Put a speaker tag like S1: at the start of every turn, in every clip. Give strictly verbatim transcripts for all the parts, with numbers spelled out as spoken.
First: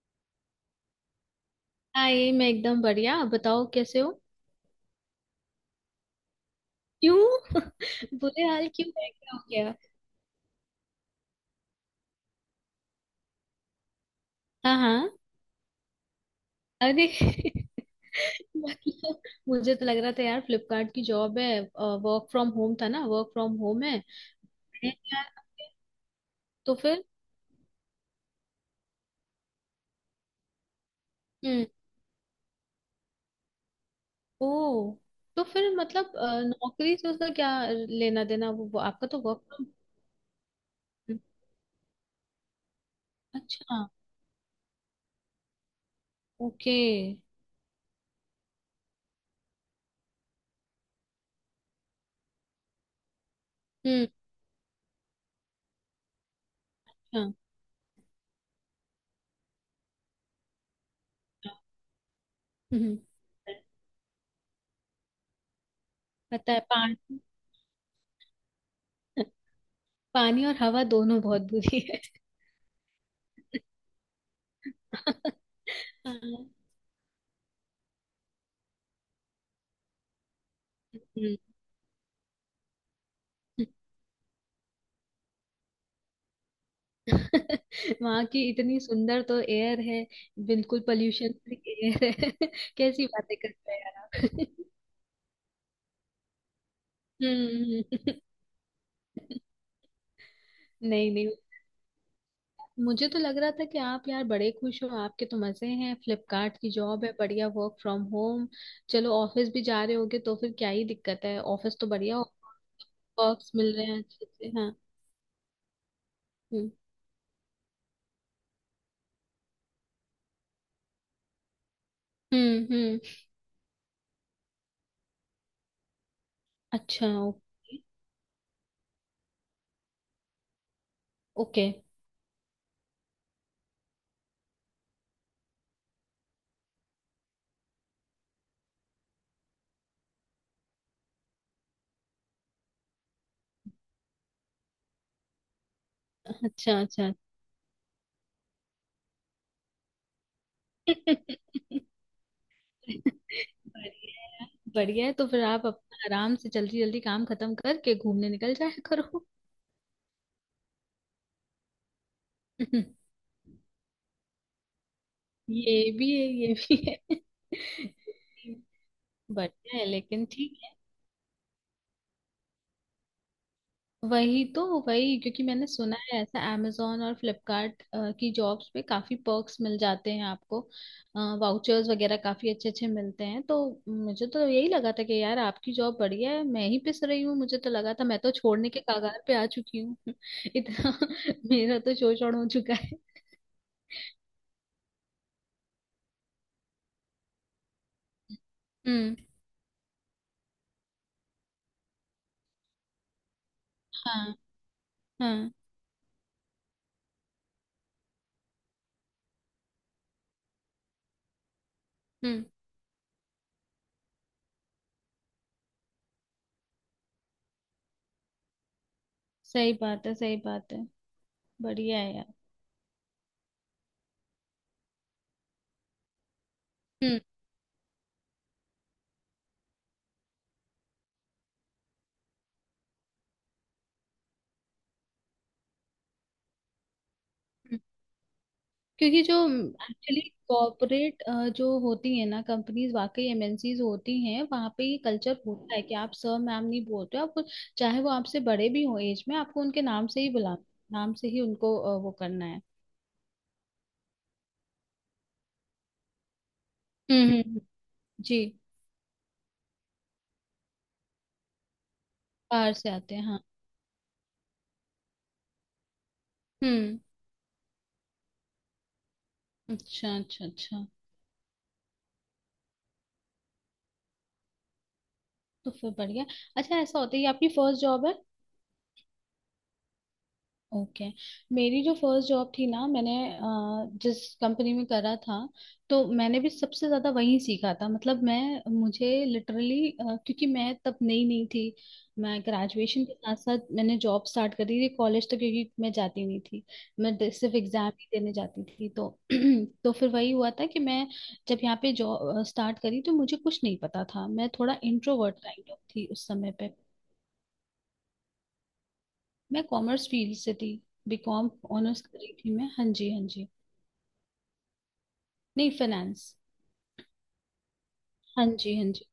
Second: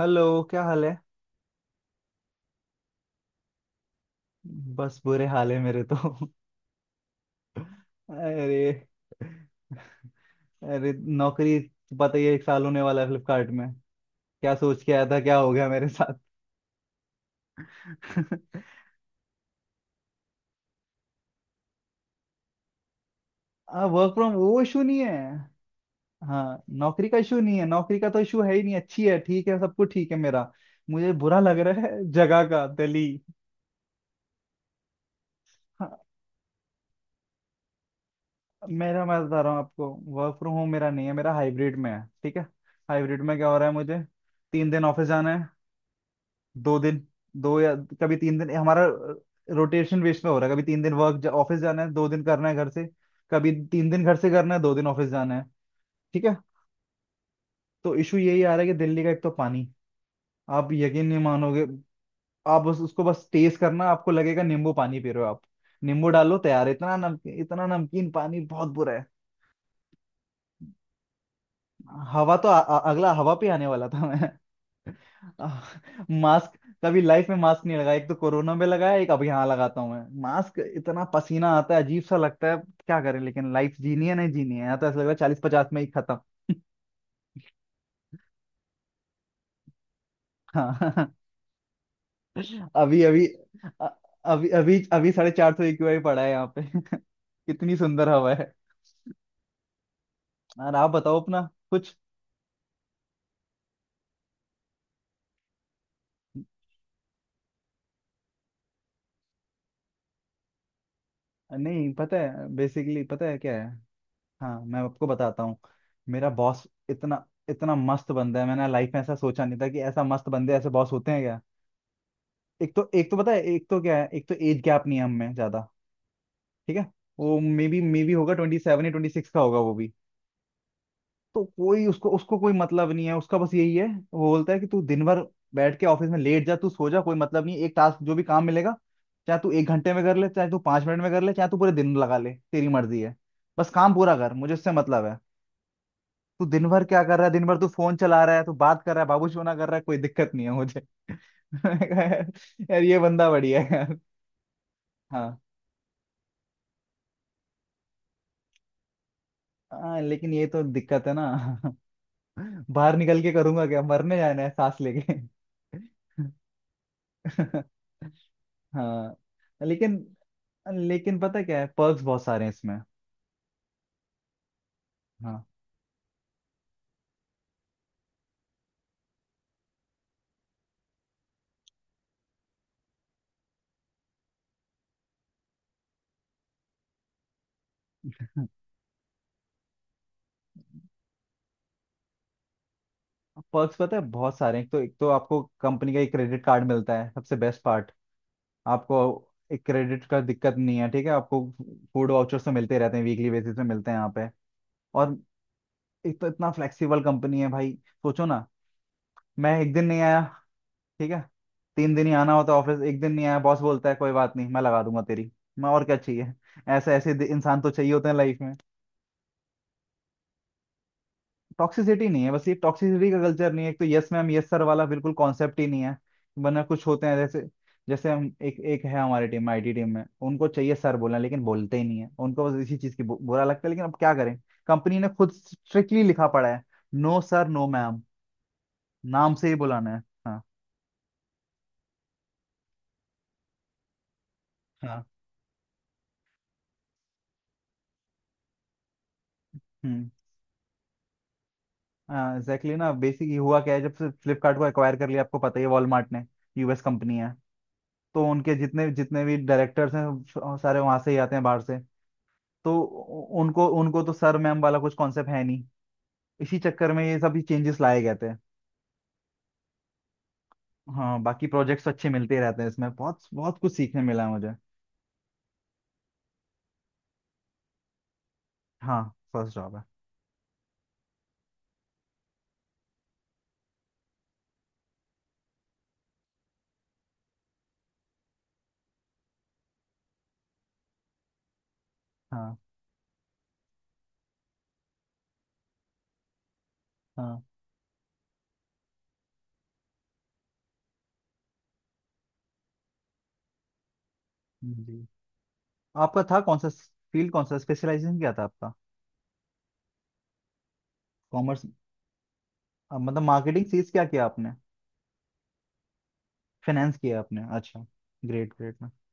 S1: Hello, क्या हाल है।
S2: हाय। मैं एकदम बढ़िया। आप बताओ कैसे हो।
S1: बस बुरे हाल है मेरे तो।
S2: क्यों। बुरे
S1: अरे,
S2: हाल क्यों है? क्या हो गया।
S1: अरे। नौकरी तो पता ही है, एक साल होने वाला है फ्लिपकार्ट में। क्या
S2: हाँ
S1: सोच के आया
S2: हाँ।
S1: था, क्या हो गया मेरे साथ।
S2: अरे। मतलब। मुझे तो लग रहा था यार फ्लिपकार्ट की जॉब है, वर्क फ्रॉम होम था ना, वर्क फ्रॉम होम
S1: हाँ,
S2: है।
S1: वर्क फ्रॉम वो इशू
S2: मैंने
S1: नहीं है।
S2: कहा।
S1: हाँ,
S2: तो फिर।
S1: नौकरी का इशू नहीं है, नौकरी का तो इशू है ही नहीं। अच्छी है, ठीक है, सब कुछ ठीक है मेरा। मुझे बुरा लग
S2: हम्म।
S1: रहा है जगह का, दिल्ली।
S2: ओ। तो फिर
S1: हाँ,
S2: मतलब अ, नौकरी से उसका क्या लेना देना वो वो-
S1: मेरा
S2: आपका
S1: मैं
S2: तो
S1: बता
S2: वर्क
S1: रहा हूँ
S2: फ्रॉम।
S1: आपको। वर्क फ्रॉम होम मेरा नहीं है, मेरा हाइब्रिड में है, ठीक है। हाइब्रिड में क्या हो रहा है
S2: अच्छा।
S1: मुझे। तीन दिन ऑफिस जाना है।
S2: ओके।
S1: दो दिन, दो या कभी तीन दिन हमारा रोटेशन बेस में हो रहा है। कभी तीन दिन वर्क ऑफिस जाना है, दो दिन करना है घर से। कभी तीन दिन
S2: हम्म।
S1: घर से करना है, दो दिन ऑफिस जाना है। ठीक है।
S2: अच्छा।
S1: तो इशू यही आ रहा है कि दिल्ली का एक तो पानी। आप यकीन नहीं मानोगे। आप बस
S2: हम्म हम्म।
S1: उसको बस टेस्ट करना, आपको लगेगा नींबू पानी पी रहे हो आप। नींबू डालो
S2: पता है
S1: तैयार, इतना
S2: पानी।
S1: नमकीन इतना नमकीन पानी, बहुत बुरा है।
S2: पानी और हवा दोनों बहुत बुरी है।
S1: हवा तो आ, आ, अगला हवा पे आने वाला था मैं।
S2: हाँ। हम्म।
S1: मास्क। कभी लाइफ में मास्क नहीं लगाया, एक तो कोरोना में लगाया, एक अब यहाँ लगाता हूँ मैं मास्क। इतना पसीना आता है, अजीब सा लगता है। क्या करें, लेकिन लाइफ जीनी है नहीं जीनी है, यहाँ तो ऐसा लग रहा है चालीस पचास में ही खत्म।
S2: वहाँ की इतनी सुंदर तो एयर है, बिल्कुल
S1: हाँ।
S2: पोल्यूशन फ्री एयर है।
S1: अभी
S2: कैसी
S1: अभी
S2: बातें करते हैं
S1: अ-
S2: यार आप।
S1: अभी अभी अभी साढ़े चार सौ ए क्यू आई पड़ा है यहाँ पे कितनी सुंदर
S2: हम्म।
S1: हवा है। और आप
S2: नहीं
S1: बताओ
S2: नहीं।
S1: अपना कुछ।
S2: मुझे तो लग रहा था कि आप यार बड़े खुश हो, आपके तो मजे हैं, फ्लिपकार्ट की जॉब है, बढ़िया वर्क फ्रॉम होम। चलो ऑफिस भी जा रहे होगे तो फिर क्या ही दिक्कत है, ऑफिस तो
S1: नहीं, पता
S2: बढ़िया।
S1: है बेसिकली, पता है क्या
S2: वर्क्स
S1: है।
S2: मिल रहे हैं अच्छे से।
S1: हाँ,
S2: हाँ।
S1: मैं आपको बताता हूँ। मेरा बॉस
S2: हम्म
S1: इतना इतना मस्त बंदा है, मैंने लाइफ में ऐसा सोचा नहीं था कि ऐसा मस्त बंदे, ऐसे बॉस होते हैं।
S2: हम्म
S1: एक तो
S2: हम्म,
S1: एक तो पता है, एक तो क्या है, एक तो एज गैप नहीं है हम में ज्यादा। ठीक है।
S2: अच्छा।
S1: वो may
S2: okay.
S1: Be maybe होगा ट्वेंटी सेवन या ट्वेंटी सिक्स का होगा वो भी। तो
S2: ओके।
S1: कोई उसको उसको कोई मतलब नहीं है, उसका बस यही है। वो बोलता है कि तू दिन भर बैठ के ऑफिस में लेट जा, तू सो जा, कोई मतलब नहीं है। एक टास्क, जो भी काम मिलेगा, चाहे तू एक घंटे में कर ले, चाहे तू पांच मिनट में कर ले, चाहे तू पूरे दिन लगा ले, तेरी मर्जी है। बस काम पूरा कर, मुझे उससे मतलब है। तू दिन
S2: अच्छा
S1: भर क्या
S2: अच्छा।
S1: कर रहा है, दिन भर तू फोन चला रहा है, तू बात कर रहा है, बाबूशोना कर रहा है, कोई दिक्कत नहीं है मुझे मैंने कहा, यार ये बंदा बढ़िया है यार।
S2: बढ़िया। बढ़िया है तो
S1: हाँ,
S2: फिर आप अपना आराम से जल्दी जल्दी काम खत्म करके घूमने निकल जाया करो।
S1: हाँ, लेकिन ये तो दिक्कत है ना। बाहर निकल के करूंगा क्या, मरने जाना है सांस लेके
S2: ये भी है ये भी है।
S1: हाँ,
S2: बढ़िया है,
S1: लेकिन
S2: लेकिन ठीक है।
S1: लेकिन पता क्या है, पर्क्स बहुत सारे हैं इसमें।
S2: वही तो, वही क्योंकि
S1: हाँ,
S2: मैंने सुना है ऐसा amazon और फ्लिपकार्ट की जॉब्स पे काफी पर्क्स मिल जाते हैं आपको। वाउचर्स वगैरह काफी अच्छे अच्छे मिलते हैं तो। मुझे तो यही लगा था कि यार आपकी जॉब बढ़िया है, मैं ही पिस रही हूँ। मुझे तो लगा था मैं तो छोड़ने के कगार पे आ चुकी हूँ। इतना। मेरा तो शोषण हो चुका है।
S1: पर्क्स पता है बहुत सारे हैं। एक तो एक तो आपको कंपनी का एक क्रेडिट कार्ड मिलता है, सबसे बेस्ट पार्ट। आपको
S2: हम्म।
S1: एक क्रेडिट का दिक्कत नहीं है, ठीक है आपको। फूड वाउचर्स तो मिलते रहते हैं, वीकली बेसिस पे मिलते हैं यहाँ पे।
S2: हाँ
S1: और
S2: हाँ।
S1: एक तो इतना फ्लेक्सिबल कंपनी है भाई, सोचो ना। मैं एक दिन नहीं आया, ठीक है। तीन दिन ही आना
S2: हम्म।
S1: होता है ऑफिस, एक दिन नहीं आया, बॉस बोलता है कोई बात नहीं, मैं लगा दूंगा तेरी। मैं और क्या चाहिए। ऐसे ऐसे दि- इंसान तो चाहिए होते हैं लाइफ में।
S2: सही बात है, सही बात है। बढ़िया
S1: टॉक्सिसिटी
S2: है
S1: नहीं है,
S2: यार।
S1: बस ये टॉक्सिसिटी का कल्चर नहीं है, एक तो यस मैम यस सर वाला बिल्कुल कॉन्सेप्ट ही नहीं है। वरना कुछ होते हैं,
S2: हम्म
S1: जैसे जैसे हम। एक एक है हमारी टीम में, आई टी टीम में, उनको चाहिए सर बोलना लेकिन बोलते ही नहीं है, उनको बस इसी चीज की बु- बुरा लगता है, लेकिन अब क्या करें। कंपनी ने खुद स्ट्रिक्टली लिखा पड़ा है, नो सर नो
S2: हम्म,
S1: मैम,
S2: क्योंकि
S1: नाम
S2: जो
S1: से ही बुलाना है।
S2: एक्चुअली
S1: हाँ,
S2: कॉर्पोरेट जो होती है ना कंपनीज, वाकई एमएनसीज होती हैं, वहाँ पे ये
S1: हाँ,
S2: कल्चर होता है कि आप सर मैम नहीं बोलते हो, आप चाहे वो आपसे बड़े भी हो एज में, आपको उनके नाम
S1: हम्म,
S2: से ही बुला नाम से ही उनको अ, वो
S1: हाँ
S2: करना है।
S1: एग्जैक्टली ना। बेसिकली हुआ क्या है, जब से फ्लिपकार्ट को एक्वायर कर लिया, आपको पता ही है, वॉलमार्ट ने। यू एस कंपनी
S2: हम्म,
S1: है।
S2: हम्म, हम्म।
S1: तो
S2: जी।
S1: उनके जितने जितने भी डायरेक्टर्स हैं, स- सारे वहां से ही आते हैं, बाहर से।
S2: बाहर
S1: तो
S2: से आते हैं
S1: उ-
S2: हाँ।
S1: उनको उनको तो सर मैम वाला कुछ कॉन्सेप्ट है नहीं। इसी चक्कर
S2: हम्म।
S1: में ये सब चेंजेस लाए गए थे।
S2: अच्छा अच्छा अच्छा।
S1: हाँ, बाकी प्रोजेक्ट्स अच्छे मिलते ही रहते हैं इसमें, बहुत बहुत कुछ सीखने मिला है मुझे।
S2: तो फिर बढ़िया। अच्छा, ऐसा होता है ये? आपकी फर्स्ट जॉब है?
S1: हाँ, फर्स्ट जॉब है।
S2: ओके। मेरी जो फर्स्ट जॉब थी ना, मैंने अ, जिस कंपनी में करा था, तो मैंने भी सबसे ज्यादा वहीं सीखा था, मतलब मैं मुझे लिटरली क्योंकि मैं तब नई नई थी। मैं
S1: हाँ,
S2: ग्रेजुएशन के साथ साथ मैंने जॉब स्टार्ट करी थी, कॉलेज तो क्योंकि मैं जाती नहीं थी, मैं ड-
S1: हाँ
S2: सिर्फ एग्जाम ही देने जाती थी तो तो फिर वही हुआ था कि मैं जब यहाँ पे जॉब स्टार्ट करी तो मुझे कुछ नहीं पता था, मैं थोड़ा
S1: जी।
S2: इंट्रोवर्ट काइंड ऑफ थी
S1: आपका
S2: उस
S1: था
S2: समय
S1: कौन सा
S2: पे।
S1: फील्ड, कौन सा स्पेशलाइजेशन क्या था आपका।
S2: मैं कॉमर्स फील्ड से थी। बीकॉम
S1: कॉमर्स,
S2: ऑनर्स कर रही थी मैं। हाँ जी,
S1: मतलब
S2: हाँ जी।
S1: मार्केटिंग सीज क्या किया आपने।
S2: नहीं, फाइनेंस।
S1: फाइनेंस किया आपने, अच्छा।
S2: हाँ
S1: ग्रेट
S2: जी,
S1: ग्रेट
S2: हाँ
S1: ना।
S2: जी।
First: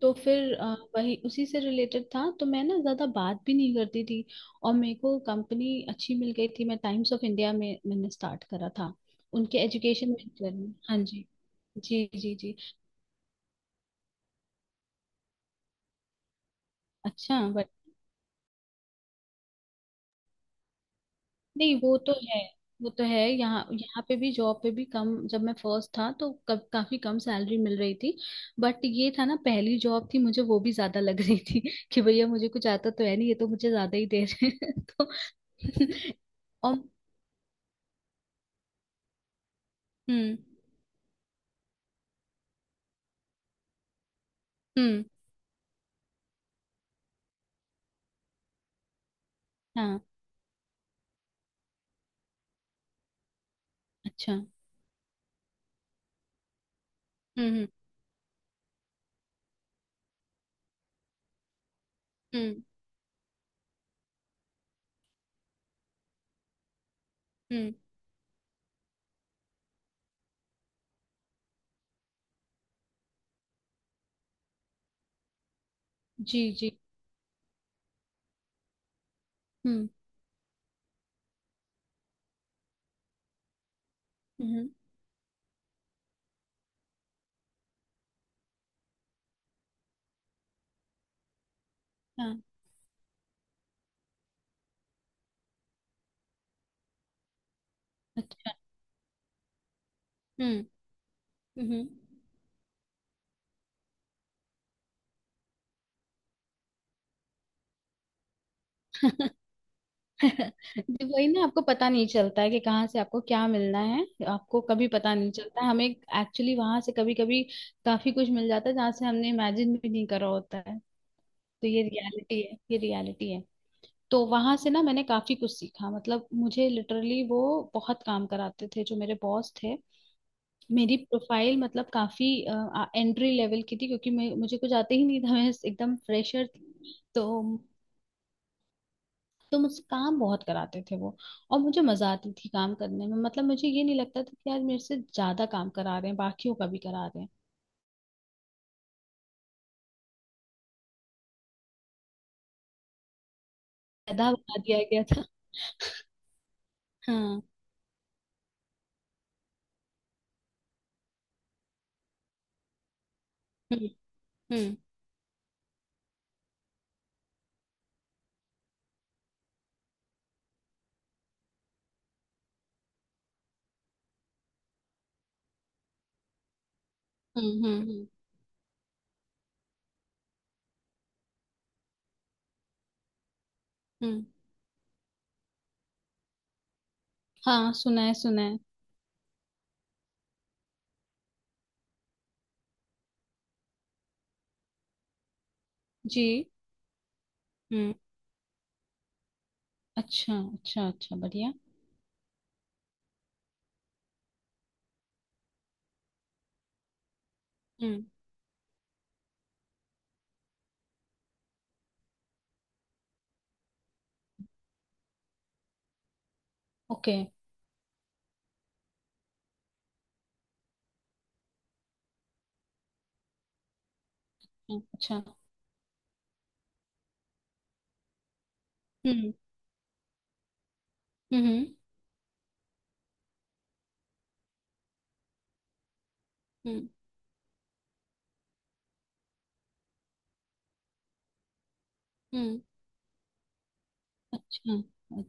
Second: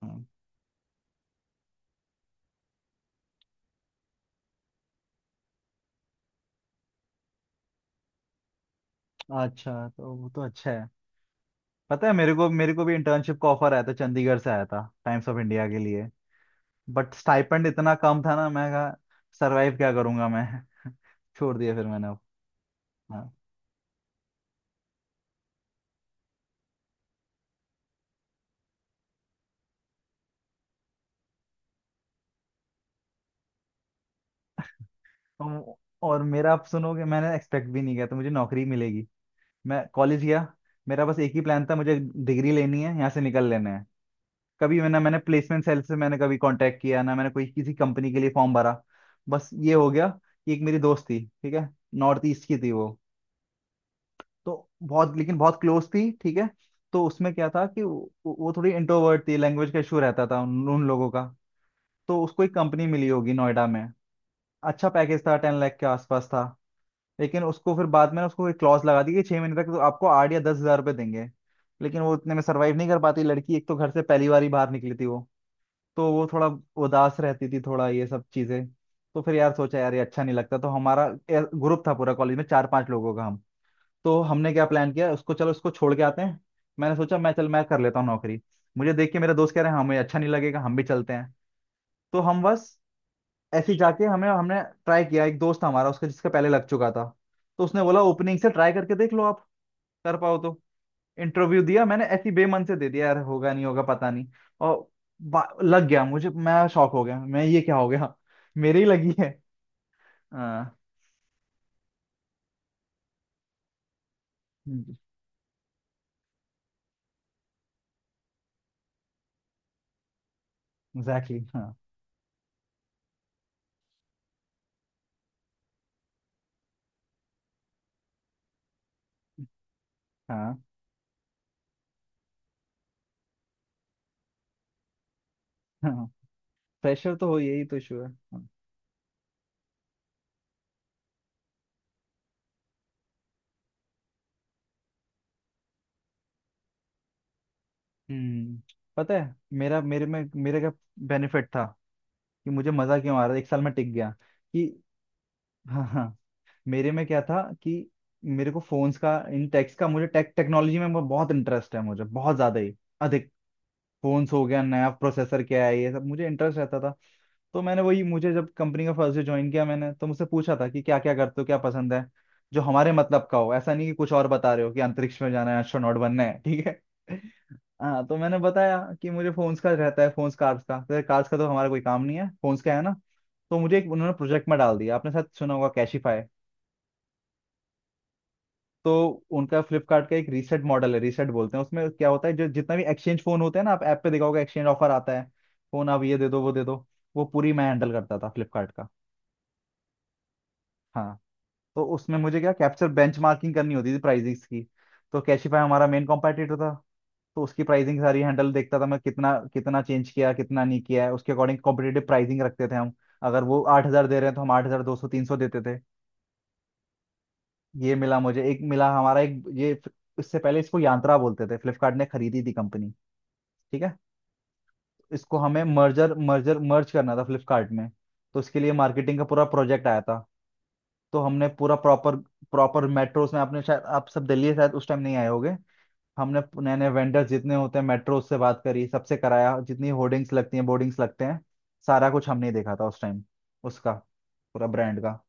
S2: तो
S1: हाँ।
S2: फिर अ, वही उसी से रिलेटेड था तो मैं ना ज़्यादा बात भी नहीं करती थी। और मेरे को कंपनी अच्छी मिल गई थी, मैं टाइम्स ऑफ इंडिया में मैंने स्टार्ट करा था उनके
S1: अच्छा,
S2: एजुकेशन
S1: तो वो तो
S2: वेंचर
S1: अच्छा
S2: में।
S1: है।
S2: हाँ जी
S1: पता
S2: जी
S1: है, मेरे
S2: जी।
S1: को
S2: जी।
S1: मेरे को भी इंटर्नशिप का ऑफर आया था, चंडीगढ़ से आया था टाइम्स ऑफ इंडिया के लिए। बट
S2: अच्छा।
S1: स्टाइपेंड इतना कम था ना, मैं कहा सरवाइव क्या करूंगा मैं छोड़ दिया
S2: नहीं,
S1: फिर
S2: वो
S1: मैंने
S2: तो
S1: अब।
S2: है। वो तो है,
S1: हाँ,
S2: यहाँ यहाँ पे भी जॉब पे भी कम, जब मैं फर्स्ट था तो कब काफी कम सैलरी मिल रही थी। बट ये था ना, पहली जॉब थी मुझे, वो भी ज्यादा लग रही थी कि भैया मुझे कुछ आता तो है नहीं, ये तो मुझे ज्यादा ही दे रहे हैं तो।
S1: तो- और मेरा आप
S2: और।
S1: सुनोगे, मैंने एक्सपेक्ट भी नहीं किया था मुझे नौकरी मिलेगी। मैं कॉलेज
S2: हम्म।
S1: गया। मेरा बस एक ही प्लान था, मुझे डिग्री लेनी है, यहाँ से निकल लेना है। कभी मैंने
S2: हम्म।
S1: मैंने प्लेसमेंट सेल से मैंने कभी कांटेक्ट किया ना, मैंने कोई किसी कंपनी के लिए फॉर्म भरा। बस ये हो
S2: हाँ।
S1: गया कि एक मेरी दोस्त थी, ठीक है। नॉर्थ ईस्ट की थी वो।
S2: अच्छा। हम्म।
S1: तो बहुत, लेकिन बहुत क्लोज थी, ठीक है। तो उसमें क्या था
S2: हम्म।
S1: कि वो, वो थोड़ी इंट्रोवर्ट थी, लैंग्वेज का इशू रहता था उन, उन लोगों का। तो उसको एक
S2: हम्म
S1: कंपनी मिली होगी नोएडा में। अच्छा पैकेज था, टेन लाख के आसपास था। लेकिन
S2: हम्म,
S1: उसको फिर बाद में उसको एक क्लॉज लगा दी कि छह महीने तक तो आपको आठ या दस हजार रुपये देंगे। लेकिन वो इतने में सरवाइव नहीं कर पाती लड़की, एक तो घर से पहली बार ही बाहर निकली थी वो। तो वो
S2: जी
S1: थोड़ा
S2: जी।
S1: उदास रहती थी, थोड़ा ये सब चीजें। तो फिर यार सोचा,
S2: हम्म
S1: यार ये अच्छा नहीं लगता, तो हमारा ग्रुप था पूरा कॉलेज में, चार पांच लोगों का हम। तो हमने क्या
S2: हम्म।
S1: प्लान किया, उसको चलो उसको छोड़ के आते हैं। मैंने सोचा मैं चल मैं कर लेता हूँ नौकरी। मुझे देख के मेरे दोस्त कह रहे हैं हमें अच्छा नहीं लगेगा, हम भी चलते हैं। तो
S2: हाँ।
S1: हम बस ऐसे ही जाके हमें हमने ट्राई किया। एक दोस्त था हमारा, उसका जिसका पहले लग चुका था। तो उसने बोला ओपनिंग से
S2: अच्छा।
S1: ट्राई करके देख लो आप, कर पाओ तो।
S2: हम्म
S1: इंटरव्यू दिया
S2: हम्म।
S1: मैंने, ऐसी बेमन से दे दिया यार, होगा नहीं होगा पता नहीं। और बा- लग गया मुझे, मैं शॉक हो गया, मैं ये क्या हो गया। मेरे ही लगी है। हाँ
S2: जी, वही ना, आपको पता नहीं चलता है कि कहाँ से आपको क्या मिलना है। आपको कभी पता नहीं चलता है, हमें एक्चुअली वहां से कभी कभी काफी कुछ मिल जाता है जहाँ से हमने इमेजिन भी नहीं करा होता है।
S1: एग्जैक्टली, हाँ,
S2: तो ये रियलिटी है, ये रियलिटी है। तो वहां से ना मैंने काफी कुछ सीखा, मतलब मुझे लिटरली वो बहुत काम कराते थे जो मेरे बॉस थे।
S1: हाँ,
S2: मेरी प्रोफाइल मतलब काफी एंट्री लेवल की थी, क्योंकि मैं मुझे कुछ आते ही नहीं था, मैं एकदम
S1: हाँ।
S2: फ्रेशर थी।
S1: प्रेशर तो
S2: तो
S1: हो, यही तो इशू है। हाँ।
S2: तो मुझसे काम बहुत कराते थे वो। और मुझे मजा आती थी काम करने में, मतलब मुझे ये नहीं लगता था कि यार मेरे से ज्यादा काम करा रहे हैं, बाकियों का भी करा रहे हैं।
S1: हम्म, पता है मेरा, मेरे में मेरे का बेनिफिट था कि मुझे मजा क्यों आ रहा था, एक साल में टिक गया।
S2: गधा बना
S1: कि
S2: दिया गया था।
S1: हाँ, हाँ, मेरे में क्या था
S2: हाँ।
S1: कि मेरे को फोन्स का इन टेक्स का, मुझे टेक टेक्नोलॉजी में बहुत इंटरेस्ट है, मुझे बहुत ज्यादा ही अधिक।
S2: हम्म
S1: फोन्स हो गया,
S2: हम्म
S1: नया प्रोसेसर क्या है, ये सब मुझे इंटरेस्ट रहता था। तो मैंने वही, मुझे जब कंपनी का फर्स्ट डे ज्वाइन किया मैंने, तो मुझसे पूछा था कि क्या क्या करते हो, क्या पसंद है, जो हमारे मतलब का हो। ऐसा नहीं कि कुछ और बता रहे हो कि अंतरिक्ष में जाना है, एस्ट्रोनॉट बनना है, ठीक है।
S2: हम्म हम्म
S1: हाँ,
S2: हम्म
S1: तो मैंने बताया कि मुझे फोन्स का रहता है, फोन्स कार्स का, तो कार्स का तो हमारा कोई काम नहीं है, फोन्स का है ना। तो मुझे एक उन्होंने
S2: हम्म।
S1: प्रोजेक्ट में डाल दिया, आपने शायद सुना होगा, कैशिफाई।
S2: हाँ, सुना है सुना है।
S1: तो उनका फ्लिपकार्ट का एक रीसेट मॉडल है, रीसेट बोलते हैं। उसमें क्या होता है, जो जितना भी एक्सचेंज फोन होते हैं ना, आप ऐप पे देखा होगा, एक्सचेंज ऑफर आता है। फोन आप ये
S2: जी।
S1: दे दो, वो दे दो। वो पूरी मैं हैंडल
S2: हम्म।
S1: करता था फ्लिपकार्ट का।
S2: अच्छा अच्छा अच्छा।
S1: हाँ,
S2: बढ़िया।
S1: तो उसमें मुझे क्या, कैप्चर बेंचमार्किंग करनी होती थी प्राइसिंग्स की। तो कैशिफाई हमारा मेन कॉम्पिटिटर था। तो उसकी प्राइसिंग
S2: हम्म।
S1: सारी हैंडल देखता था मैं, कितना कितना चेंज किया, कितना नहीं किया है, उसके अकॉर्डिंग कॉम्पिटेटिव प्राइसिंग रखते थे हम। अगर वो आठ हजार दे रहे हैं, तो हम आठ हजार दो सौ तीन सौ देते थे।
S2: ओके।
S1: ये मिला मुझे, एक मिला हमारा एक ये। इससे पहले इसको यांत्रा बोलते थे, फ्लिपकार्ट ने खरीदी थी कंपनी, ठीक है।
S2: हम्म, अच्छा।
S1: इसको हमें मर्जर मर्जर मर्ज करना था फ्लिपकार्ट में। तो इसके लिए मार्केटिंग का
S2: हम्म
S1: पूरा प्रोजेक्ट आया था। तो
S2: हम्म
S1: हमने
S2: हम्म
S1: पूरा प्रॉपर प्रॉपर मेट्रोस में, आपने शायद, आप सब दिल्ली शायद उस टाइम नहीं आए होगे। हमने नए
S2: हम्म
S1: नए वेंडर्स जितने होते हैं मेट्रोस से बात करी, सबसे कराया, जितनी होर्डिंग्स लगती हैं, बोर्डिंग्स लगते हैं, सारा कुछ हमने ही
S2: हम्म,
S1: देखा था उस टाइम, उसका पूरा
S2: अच्छा।
S1: ब्रांड का।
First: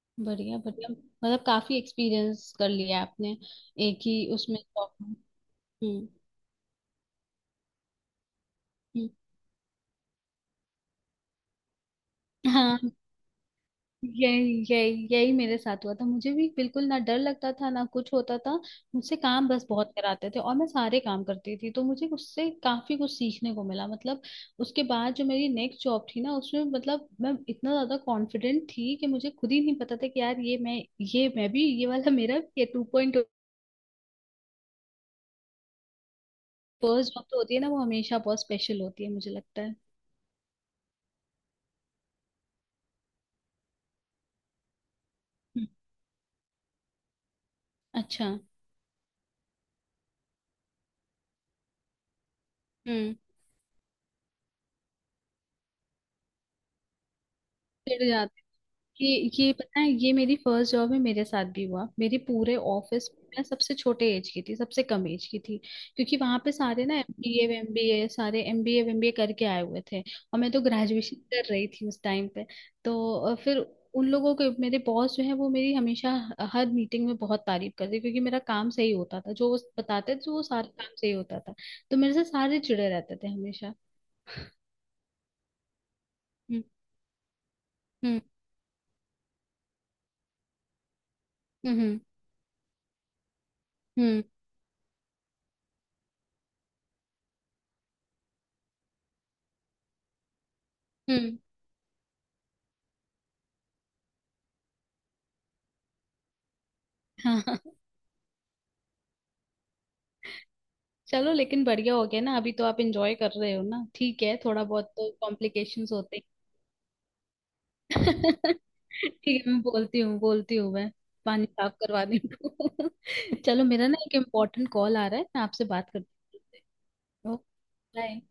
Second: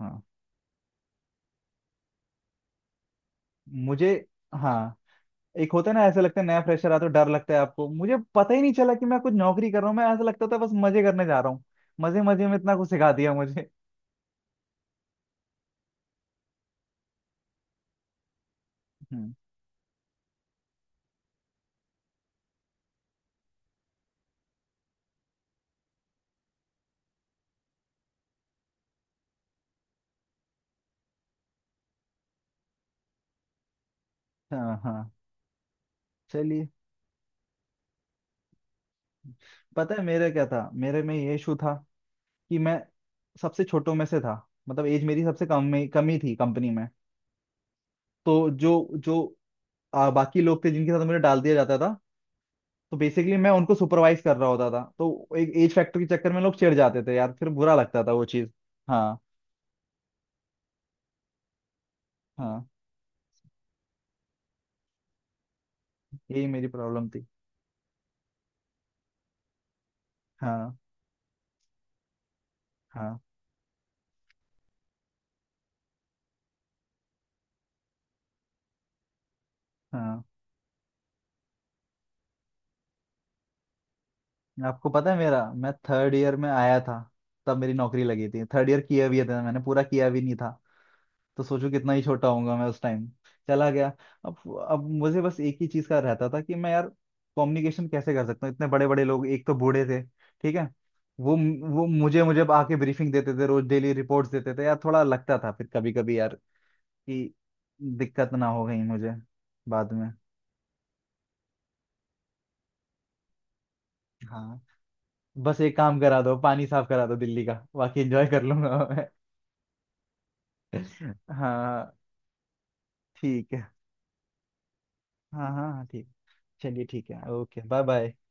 S1: हाँ।
S2: बढ़िया बढ़िया, मतलब काफी एक्सपीरियंस कर लिया आपने, एक
S1: मुझे,
S2: ही उसमें जॉब
S1: हाँ,
S2: में।
S1: एक होता है ना
S2: हम्म।
S1: ऐसे लगता है नया फ्रेशर आता है तो डर लगता है आपको, मुझे पता ही नहीं चला कि
S2: हम्म।
S1: मैं कुछ नौकरी कर रहा हूँ, मैं ऐसा लगता था बस मजे करने जा रहा हूँ। मजे मजे में इतना
S2: हाँ।
S1: कुछ सिखा दिया मुझे।
S2: यही यही यही मेरे साथ हुआ था, मुझे भी बिल्कुल ना डर लगता था ना कुछ होता था। मुझसे
S1: हम्म,
S2: काम बस बहुत कराते थे, और मैं सारे काम करती थी, तो मुझे उससे काफी कुछ सीखने को मिला मतलब। उसके बाद जो मेरी नेक्स्ट जॉब थी ना उसमें, मतलब मैं इतना ज्यादा कॉन्फिडेंट थी कि मुझे खुद ही नहीं पता था कि यार ये मैं, ये मैं भी, ये वाला मेरा भी, ये टू पॉइंट।
S1: हाँ हाँ, चलिए।
S2: फर्स्ट जॉब तो होती है ना, वो हमेशा बहुत स्पेशल होती है मुझे लगता है।
S1: पता है मेरा क्या था, मेरे में ये इशू था कि मैं सबसे छोटों में से था, मतलब एज मेरी सबसे कम
S2: हम्म,
S1: में कम ही थी कंपनी में।
S2: अच्छा।
S1: तो जो जो आ, बाकी लोग थे जिनके साथ मुझे डाल दिया जाता था। तो
S2: हम्म।
S1: बेसिकली मैं उनको सुपरवाइज कर रहा होता था, तो एक एज फैक्टर के चक्कर में लोग चिढ़ जाते थे यार, फिर बुरा लगता
S2: चिढ़
S1: था वो
S2: जाते।
S1: चीज़। हाँ,
S2: ये ये पता है, ये मेरी फर्स्ट जॉब में मेरे साथ भी हुआ, मेरे पूरे
S1: हाँ,
S2: ऑफिस में मैं सबसे छोटे एज की थी, सबसे कम एज की थी। क्योंकि वहां
S1: यही
S2: पे
S1: मेरी
S2: सारे ना
S1: प्रॉब्लम थी।
S2: एमबीए एमबीए, सारे एमबीए एमबीए करके आए हुए थे, और मैं तो
S1: हाँ,
S2: ग्रेजुएशन कर रही थी उस टाइम पे। तो
S1: हाँ,
S2: अ, फिर उन लोगों के मेरे बॉस जो है वो मेरी हमेशा हर मीटिंग में बहुत तारीफ करते, क्योंकि मेरा काम सही होता था, जो वो बताते
S1: हाँ।
S2: थे वो सारा काम सही होता था। तो मेरे से सारे चिड़े रहते थे हमेशा।
S1: आपको पता है मेरा, मैं थर्ड ईयर में
S2: हम्म
S1: आया था, तब मेरी नौकरी
S2: हम्म
S1: लगी थी। थर्ड ईयर किया भी था मैंने, पूरा किया भी नहीं था। तो सोचो कितना
S2: हम्म
S1: ही छोटा होऊंगा मैं उस टाइम, चला गया।
S2: हम्म
S1: अब अब मुझे बस एक ही चीज का रहता था कि मैं यार कम्युनिकेशन कैसे कर सकता हूँ, इतने बड़े बड़े लोग, एक तो बूढ़े थे, ठीक है। वो
S2: हम्म,
S1: वो मुझे मुझे आके ब्रीफिंग देते थे, रोज डेली रिपोर्ट्स देते थे यार, थोड़ा लगता था फिर कभी कभी यार कि
S2: हाँ।
S1: दिक्कत ना हो गई मुझे बाद में।
S2: चलो लेकिन बढ़िया हो गया ना, अभी तो आप एंजॉय कर रहे हो ना, ठीक है,
S1: हाँ,
S2: थोड़ा बहुत तो
S1: बस एक
S2: कॉम्प्लिकेशंस
S1: काम करा
S2: होते
S1: दो, पानी साफ करा दो दिल्ली का, बाकी
S2: हैं।
S1: एंजॉय कर लूंगा मैं
S2: ठीक है, मैं बोलती हूँ बोलती हूँ मैं, पानी साफ
S1: हाँ
S2: करवाने को।
S1: ठीक है।
S2: चलो, मेरा ना एक इम्पोर्टेंट कॉल आ रहा है, मैं
S1: हाँ,
S2: आपसे
S1: हाँ, हाँ,
S2: बात
S1: ठीक,
S2: करती
S1: चलिए, ठीक है,
S2: हूँ।
S1: Okay bye bye.
S2: बाय।